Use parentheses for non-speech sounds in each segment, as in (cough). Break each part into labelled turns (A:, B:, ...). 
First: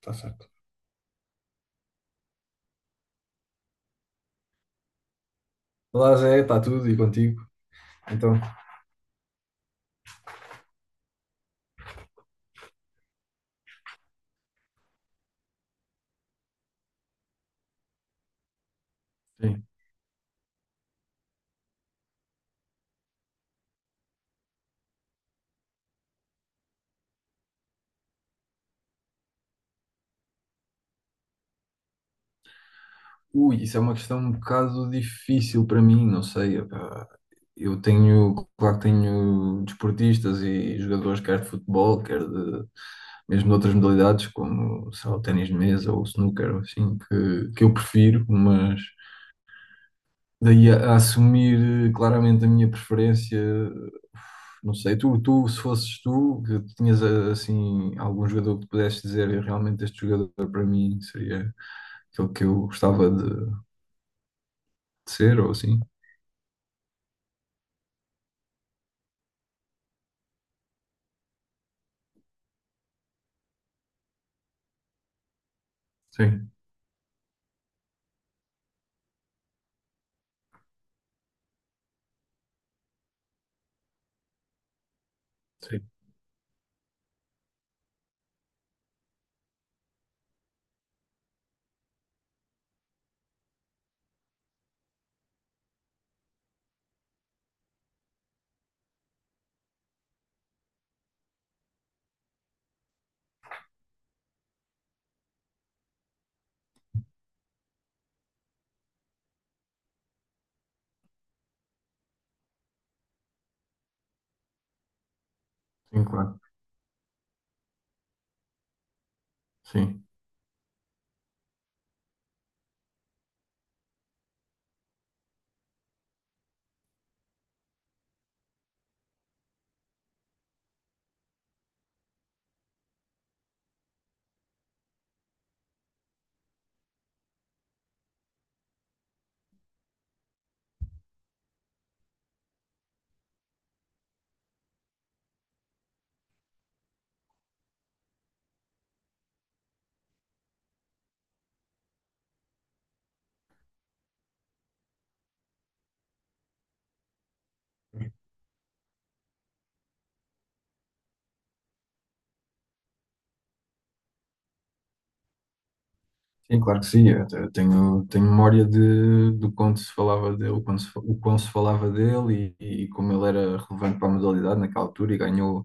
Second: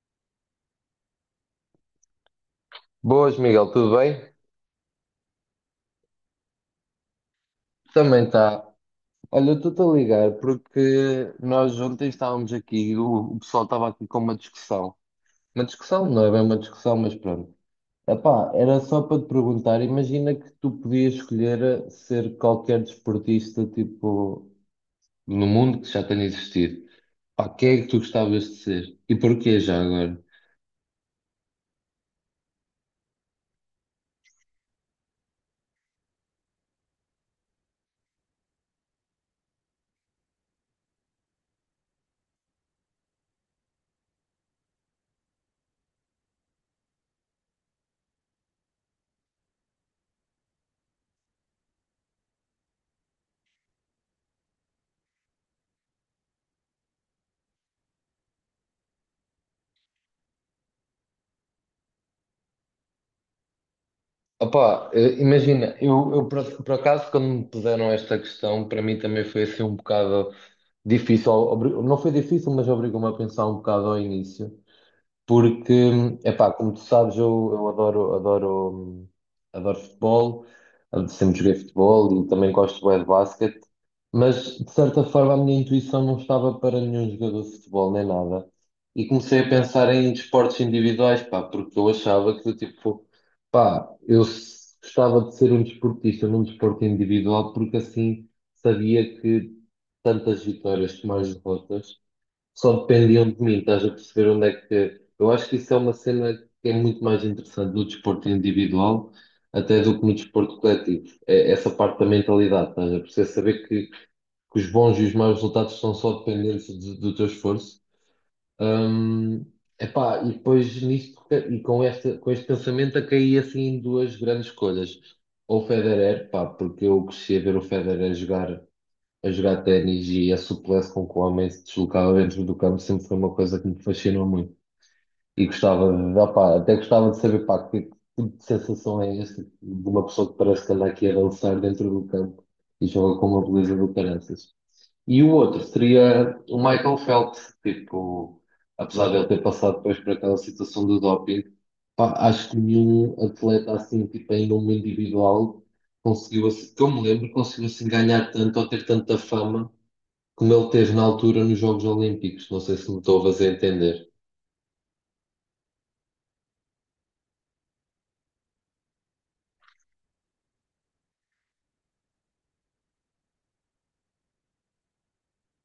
A: Está certo.
B: Boas, Miguel, tudo bem?
A: Olá, Zé, está tudo e contigo?
B: Também
A: Então,
B: está. Olha, eu estou-te a ligar porque nós ontem estávamos aqui, o pessoal estava aqui com uma discussão. Uma discussão, não é bem uma discussão, mas pronto. Epá, era só para te
A: sim.
B: perguntar, imagina que tu podias escolher ser qualquer desportista, tipo, no mundo que já tenha existido. Pá, quem é que tu gostavas de ser? E porquê já agora?
A: Ui, isso é uma questão um bocado difícil para mim, não sei. Epá. Eu tenho, claro que tenho desportistas e jogadores, quer de futebol, quer de mesmo de outras modalidades, como, sei lá, o ténis de mesa ou o snooker, ou assim, que eu prefiro, mas daí a assumir claramente a minha preferência, não sei, tu, se fosses tu, que tinhas assim algum jogador que tu pudesses dizer "Eu realmente este jogador para mim seria aquele que eu gostava de
B: Opa,
A: ser, ou
B: imagina,
A: assim?
B: eu por acaso quando me puseram esta questão, para mim também foi assim um bocado difícil, não foi difícil, mas obrigou-me a pensar um bocado ao início porque,
A: Sim,
B: epá, como tu sabes, eu adoro, adoro, adoro futebol, sempre joguei futebol e também gosto bem de basquete, mas de certa forma a minha
A: sim,
B: intuição não estava para nenhum jogador de futebol nem nada. E comecei a pensar em desportos individuais, pá, porque eu achava que, tipo, pá, gostava de ser um desportista num desporto individual, porque assim sabia que tantas vitórias como as derrotas só dependiam de mim, estás a perceber onde é que. Eu acho que isso é uma cena que é muito mais interessante no desporto individual até do que no desporto coletivo. É essa parte da mentalidade, estás a perceber? Saber que os bons e os maus resultados são
A: sim,
B: só
A: claro,
B: dependentes do teu esforço. Hum,
A: sim.
B: epá, e depois nisto, com este pensamento, eu caí assim em duas grandes escolhas. Ou o Federer, pá, porque eu cresci a ver o Federer jogar a jogar ténis e a suplesse com que o homem se deslocava dentro do campo sempre foi uma coisa que me fascinou muito. E gostava, opá, até gostava de saber, pá, que tipo de sensação é esta de uma pessoa que parece que anda aqui a dançar dentro do campo e joga com uma beleza do caraças. E o outro seria o Michael Phelps, tipo, apesar de ele ter passado depois por aquela situação do doping, pá, acho que nenhum atleta assim, tipo, em nome individual, conseguiu, assim, que eu me lembro, conseguiu assim ganhar tanto ou ter tanta fama como ele teve na altura nos Jogos Olímpicos. Não sei se me estou a fazer entender.
A: Sim, claro que sim. Eu tenho, tenho memória de, do quanto se falava dele, o quanto se, o quão se falava dele e como ele era relevante para a modalidade naquela altura e ganhou,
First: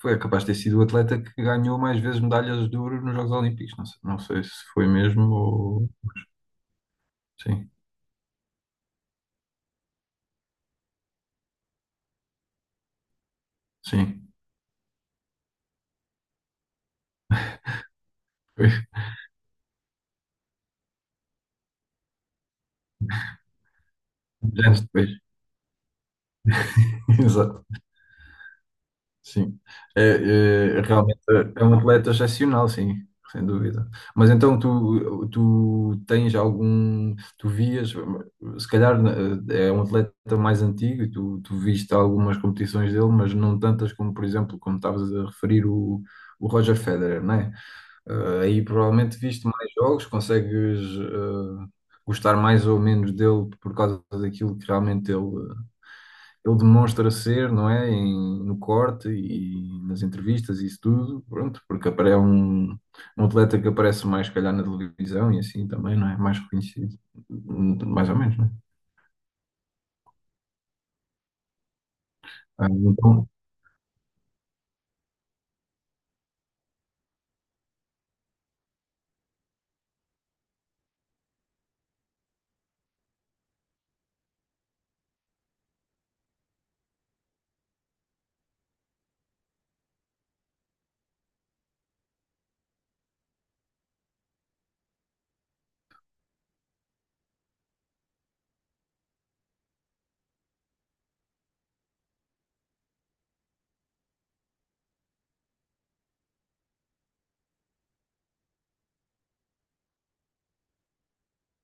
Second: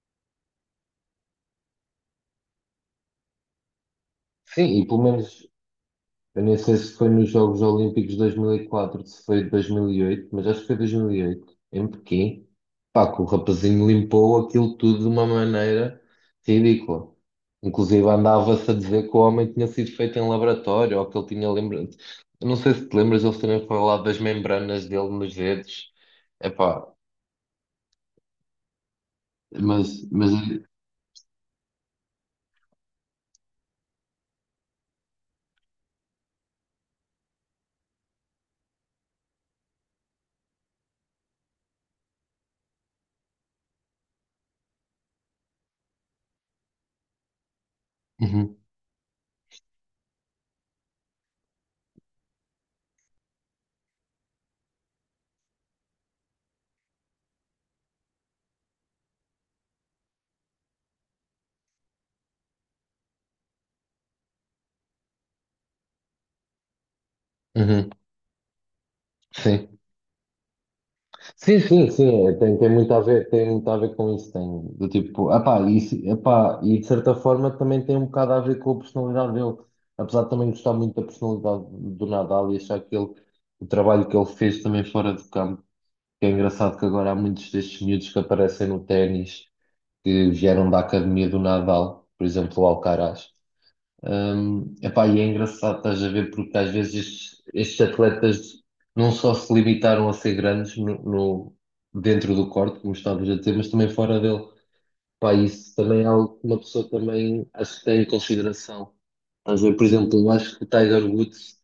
A: foi é capaz de ter sido o atleta que ganhou mais vezes medalhas de ouro nos Jogos Olímpicos. Não sei, não sei se
B: Sim, e
A: foi
B: pelo
A: mesmo
B: menos,
A: ou.
B: eu nem sei se foi nos Jogos
A: Sim,
B: Olímpicos de 2004, se foi de 2008, mas acho que foi 2008, em Pequim. Pá, que o rapazinho
A: sim.
B: limpou aquilo tudo de uma maneira ridícula. Inclusive
A: Foi
B: andava-se a dizer que o homem tinha sido feito em laboratório, ou que ele tinha lembrado. Eu não sei se te lembras eles terem falado das
A: (laughs) anos
B: membranas dele
A: depois.
B: nos dedos. Epá,
A: (laughs) Exato. Sim, é,
B: mas...
A: é, realmente é um atleta excepcional, sim, sem dúvida. Mas então tu tens algum, tu vias, se calhar é um atleta mais antigo e tu viste algumas competições dele, mas não tantas como, por exemplo, como estavas a referir o Roger Federer, não é?
B: Uhum,
A: Aí provavelmente viste mais jogos, consegues gostar mais ou menos dele por causa daquilo que realmente ele demonstra ser, não é? No corte e nas entrevistas e isso tudo, pronto, porque é um, um atleta que aparece mais, se calhar, na televisão e assim também, não é? Mais reconhecido, hum,
B: uhum,
A: mais ou menos, não é?
B: sim. Sim, sim, sim, é, tem,
A: Ah,
B: tem muito a ver,
A: então,
B: tem muito a ver com isso, tem, do tipo, epá, epá, e de certa forma também tem um bocado a ver com a personalidade dele, apesar de também gostar muito da personalidade do Nadal e achar que ele, o trabalho que ele fez também fora de campo, que é engraçado que agora há muitos destes miúdos que aparecem no ténis, que vieram da academia do Nadal, por exemplo, o Alcaraz, hum, epá, e é engraçado, estás a ver, porque às vezes estes, estes atletas não só se limitaram a ser grandes dentro do corte, como estavas a dizer, mas também fora dele. Pá, isso também é algo que uma pessoa também acho que tem em consideração. Estás a ver, por exemplo, eu acho que o Tiger Woods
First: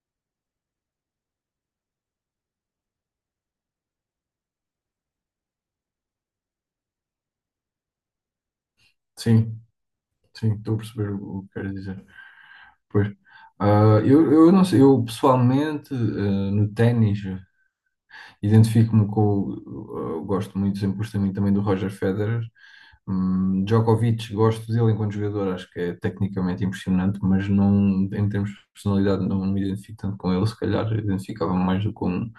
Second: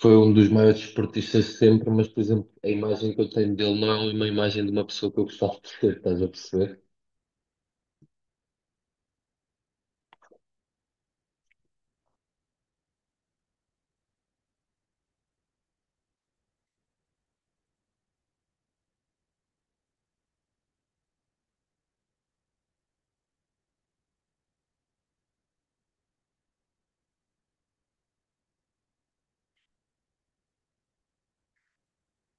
B: foi um dos maiores esportistas de sempre, mas, por exemplo, a imagem que eu tenho dele não é uma imagem de uma pessoa que eu gostava de ser, estás a perceber?
A: sim, sim, estou a perceber o que queres dizer. Pois. Ah, eu não sei, eu pessoalmente, ah, no ténis. Identifico-me com. Eu gosto muito, sempre gostei muito também do Roger Federer. Djokovic, gosto dele enquanto jogador, acho que é tecnicamente impressionante, mas não, em termos de personalidade, não me identifico tanto com ele. Se calhar identificava-me mais do que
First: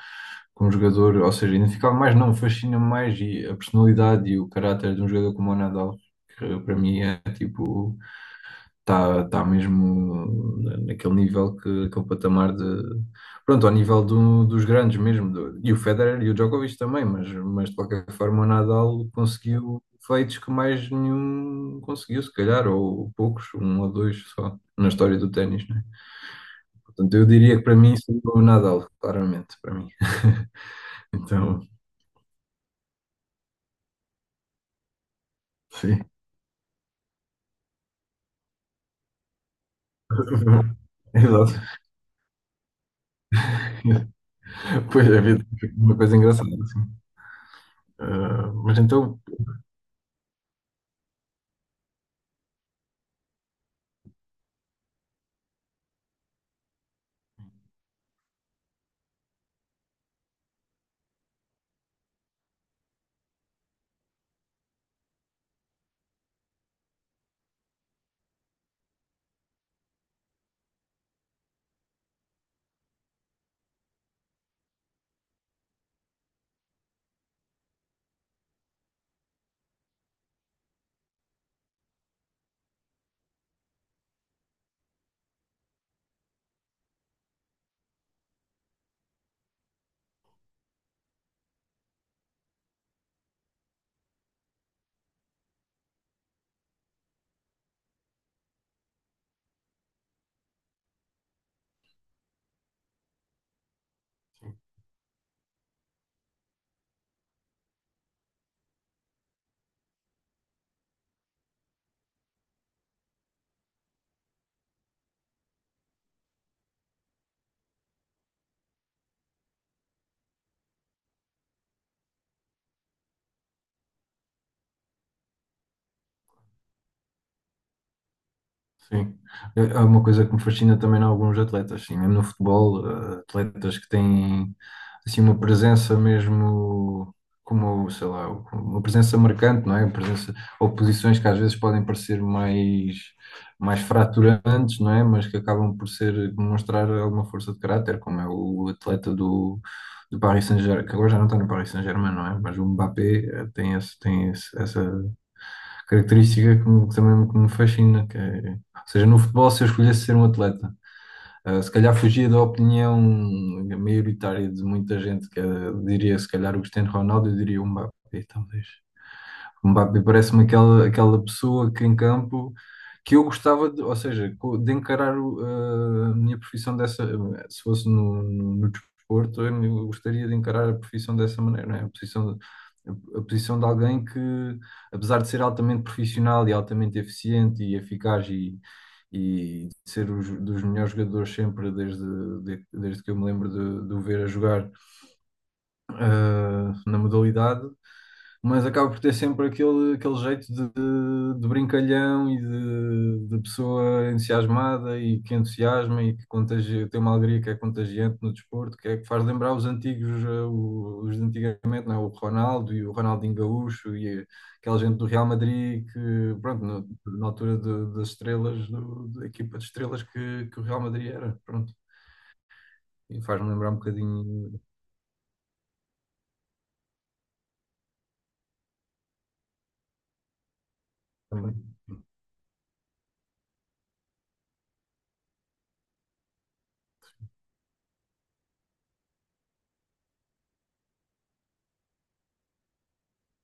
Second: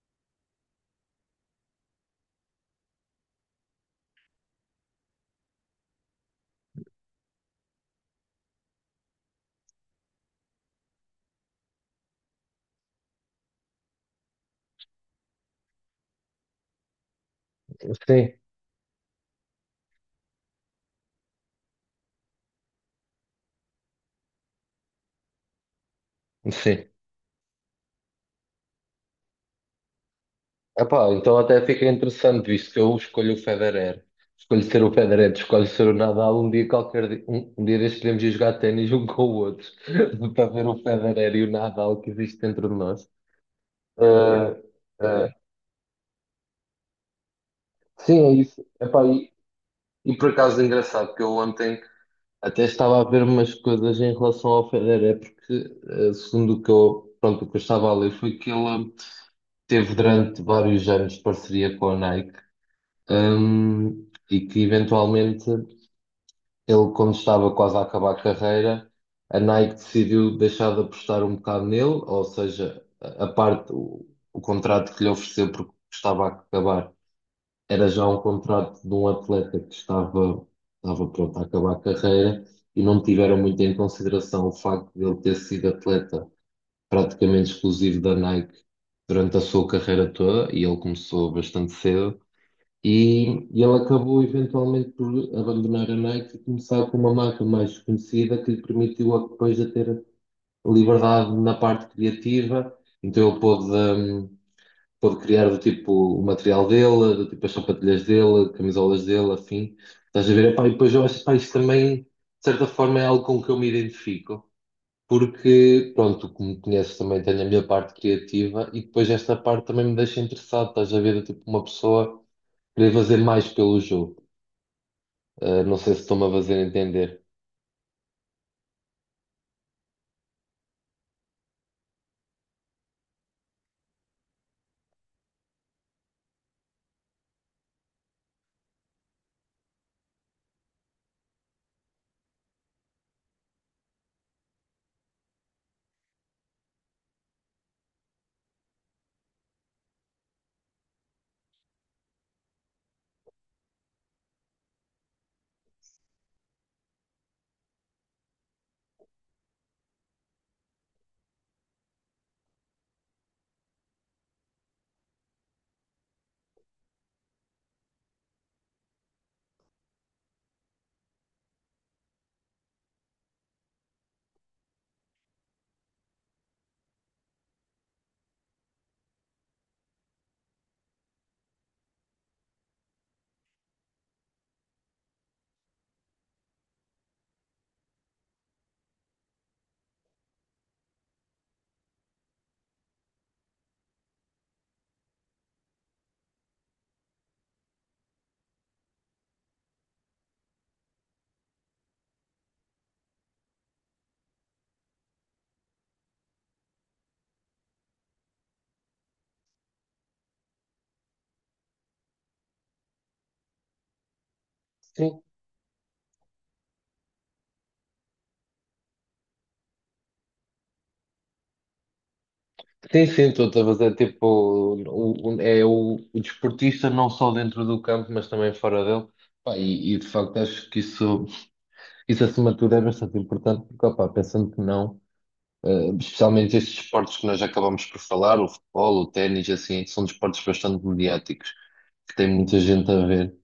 A: com um jogador, ou seja, identificava mais, não, fascina-me mais e a personalidade e o caráter de um jogador como o Nadal, que para mim é tipo está mesmo naquele nível que aquele patamar de pronto, ao nível dos grandes mesmo, e o Federer e o Djokovic também, mas de qualquer
B: Sim,
A: forma o Nadal conseguiu feitos que mais nenhum conseguiu, se calhar, ou poucos, um ou dois só, na história do ténis, né?
B: sim.
A: Portanto, eu diria que para mim seria o Nadal, claramente, para mim. (laughs)
B: Epá, então
A: Então,
B: até fica interessante, visto que eu escolho o Federer. Escolho ser o Federer, escolho ser o
A: sim.
B: Nadal. Um dia qualquer, um dia destes podemos ir jogar ténis um com o outro, (laughs) para ver o
A: (laughs)
B: Federer e o
A: Exato.
B: Nadal que existe dentro de nós. Uh,
A: Pois é,
B: uh,
A: é uma coisa engraçada, assim.
B: sim, é
A: Ah,
B: isso.
A: mas
B: Epá,
A: então,
B: e por acaso é engraçado que eu ontem até estava a ver umas coisas em relação ao Federer, porque segundo o que eu, pronto, o que eu estava a ler foi que ele teve durante vários anos parceria com a Nike, e que eventualmente ele, quando estava quase a acabar a carreira, a Nike decidiu deixar de apostar um bocado nele, ou seja, a parte, o contrato que lhe ofereceu porque estava a acabar era já um contrato de um atleta que estava, estava pronto a acabar a carreira e não tiveram muito em consideração o facto de ele ter sido atleta praticamente exclusivo da Nike durante a sua carreira toda e ele começou bastante cedo e, e ele acabou eventualmente por abandonar a Nike e começar com uma marca mais conhecida que lhe permitiu depois a ter liberdade na parte criativa. Então ele pôde, pôde criar do tipo o material dele, do tipo as sapatilhas dele, camisolas dele, assim. Estás a ver? Epá, e depois eu acho que isto também, de certa forma, é algo com que eu me identifico. Porque, pronto, como conheces também, tenho a minha parte criativa e depois esta parte também me deixa interessado. Estás a ver? Do tipo uma pessoa poder fazer mais pelo jogo. Não sei se estou-me a fazer entender.
A: sim. É é uma coisa que me fascina também em alguns atletas, sim, mesmo no futebol, atletas que têm assim uma presença mesmo como, sei lá, uma presença marcante, não é? Uma presença ou posições que às vezes podem parecer mais fraturantes, não é? Mas que acabam por ser demonstrar alguma força de caráter, como é o atleta do Paris Saint-Germain, que agora já não está no Paris Saint-Germain, não é? Mas o Mbappé tem esse, essa característica que, que também que me fascina, que é, ou seja, no futebol, se eu escolhesse ser um atleta, se calhar fugia da opinião maioritária de muita gente, que diria se calhar o Cristiano Ronaldo, eu diria o Mbappé, talvez. O Mbappé parece-me aquela, aquela pessoa que em campo que eu gostava de, ou seja, de encarar a minha profissão dessa, se fosse no desporto, eu gostaria de encarar a profissão dessa maneira, não é? A posição de alguém que, apesar de ser altamente profissional e altamente eficiente e eficaz e ser os, dos melhores jogadores sempre desde, desde que eu me lembro de o ver a jogar na modalidade, mas acaba por ter sempre aquele, aquele jeito de brincalhão e de pessoa entusiasmada e que entusiasma e que contagia, tem uma alegria que é contagiante no desporto, que é que faz lembrar os antigos, os de antigamente, não é? O Ronaldo e o Ronaldinho Gaúcho e aquela gente do
B: Sim,
A: Real Madrid que, pronto, na altura das estrelas, da equipa de estrelas que o Real Madrid era, pronto,
B: sim, sim,
A: e faz-me
B: estou-te a
A: lembrar um
B: fazer tipo.
A: bocadinho
B: É o desportista, não só dentro do campo, mas também fora dele. Pá, e, de facto acho que isso,
A: também.
B: isso acima de tudo é bastante importante, porque opá, pensando que não, especialmente estes esportes que nós acabamos por falar, o futebol, o ténis, assim, que são desportos bastante mediáticos, que tem muita gente a ver.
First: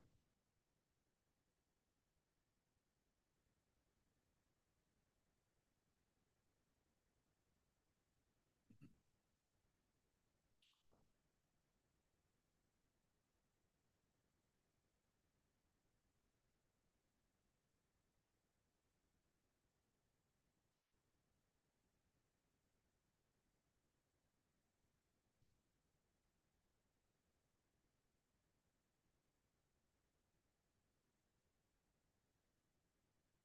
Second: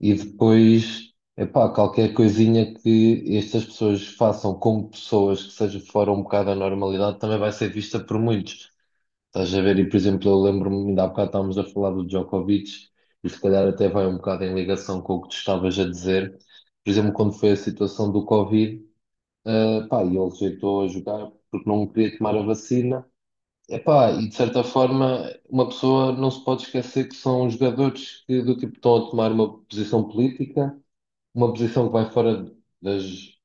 B: E depois, epá, qualquer coisinha que estas pessoas façam como pessoas que seja fora um bocado da normalidade também vai ser vista por muitos. Estás a ver? E, por exemplo, eu lembro-me, ainda há bocado estávamos a falar do Djokovic, e se calhar até vai um bocado em ligação com o que tu estavas a dizer. Por exemplo, quando foi a situação do Covid, pá, e ele rejeitou a jogar porque não queria tomar a vacina. Epá, e de certa forma, uma pessoa não se pode esquecer que são jogadores que, do tipo, estão a tomar uma posição política, uma posição que vai fora das,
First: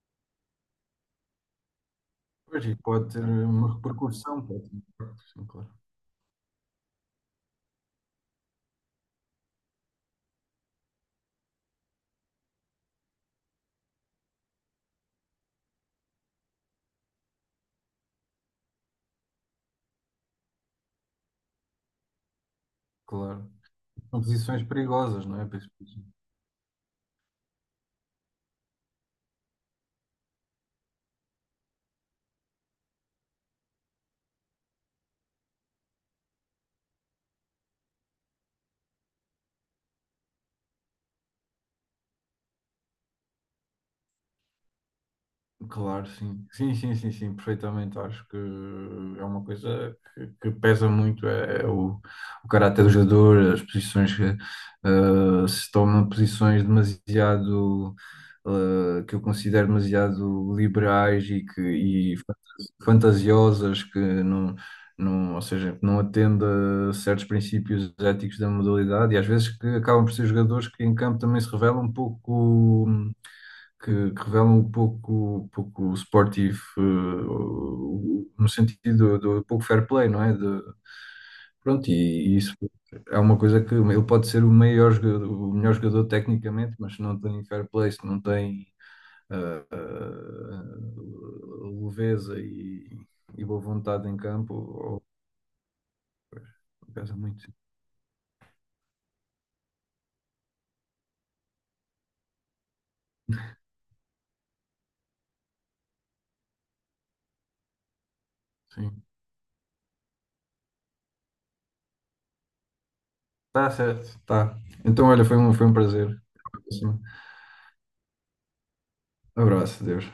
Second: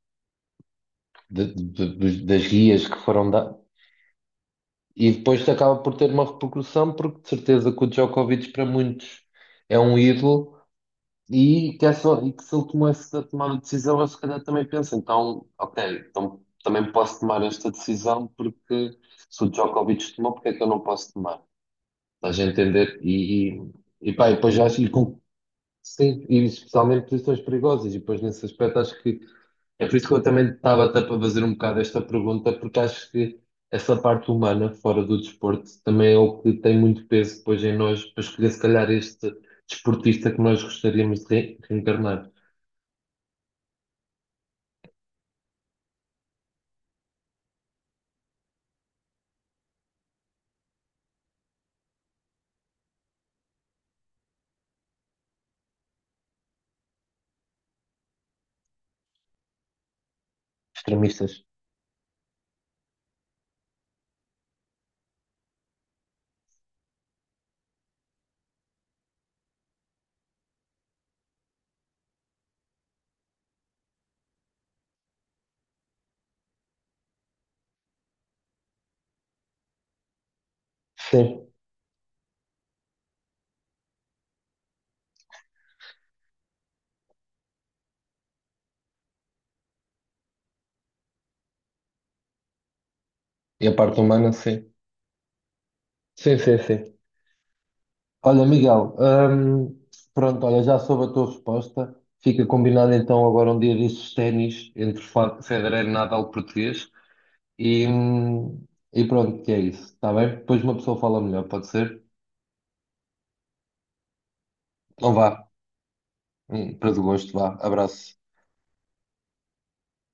B: das
A: Pois, e
B: guias que
A: pode ter
B: foram dadas.
A: uma repercussão, pode ter um
B: E
A: impacto, sim,
B: depois
A: claro.
B: acaba por ter uma repercussão, porque de certeza que o Djokovic para muitos é um ídolo e que, é só, e que se ele tomasse essa tomada de decisão, ele se calhar também pensa, então, ok, então também posso tomar esta decisão porque se o Djokovic tomou, porque é que eu não posso tomar? Estás a entender?
A: Claro.
B: E, e
A: São
B: pá, e depois
A: posições
B: acho e com,
A: perigosas, não é? Pois.
B: sim, e especialmente posições perigosas, e depois nesse aspecto acho que é por isso que eu também estava até para fazer um bocado esta pergunta, porque acho que essa parte humana, fora do desporto, também é o que tem muito peso depois em nós para escolher, se calhar, este desportista que nós gostaríamos de reencarnar.
A: Claro, sim. Sim, sim, sim, sim, perfeitamente. Acho que é uma coisa que pesa muito, é, é o caráter do jogador, as posições que se tomam posições demasiado que eu considero demasiado liberais
B: Extremistas.
A: e que fantasiosas que não, não, ou seja, que não atende a certos princípios éticos da modalidade e às vezes que acabam por ser jogadores que em campo também se revelam um pouco que revelam um pouco esportivo, no sentido do, do pouco fair play, não é? De,
B: Sim.
A: pronto, e isso é uma coisa que ele pode ser o maior jogador, o melhor jogador tecnicamente, mas se não tem fair play, se não tem eh, eh, leveza e boa
B: E a parte
A: vontade em
B: humana,
A: campo,
B: sim.
A: ou.
B: Sim, sim, sim.
A: Pesa muito,
B: Olha, Miguel, pronto, olha, já soube a tua resposta. Fica combinado então agora um dia desses ténis entre Federer e Nadal português. E, hum,
A: sim.
B: e pronto, que é isso. Está bem? Depois uma pessoa fala melhor, pode ser?
A: Tá certo, tá. Então,
B: Então
A: olha,
B: vá.
A: foi um prazer.
B: Para do gosto, vá. Abraço.
A: Abraço, Deus.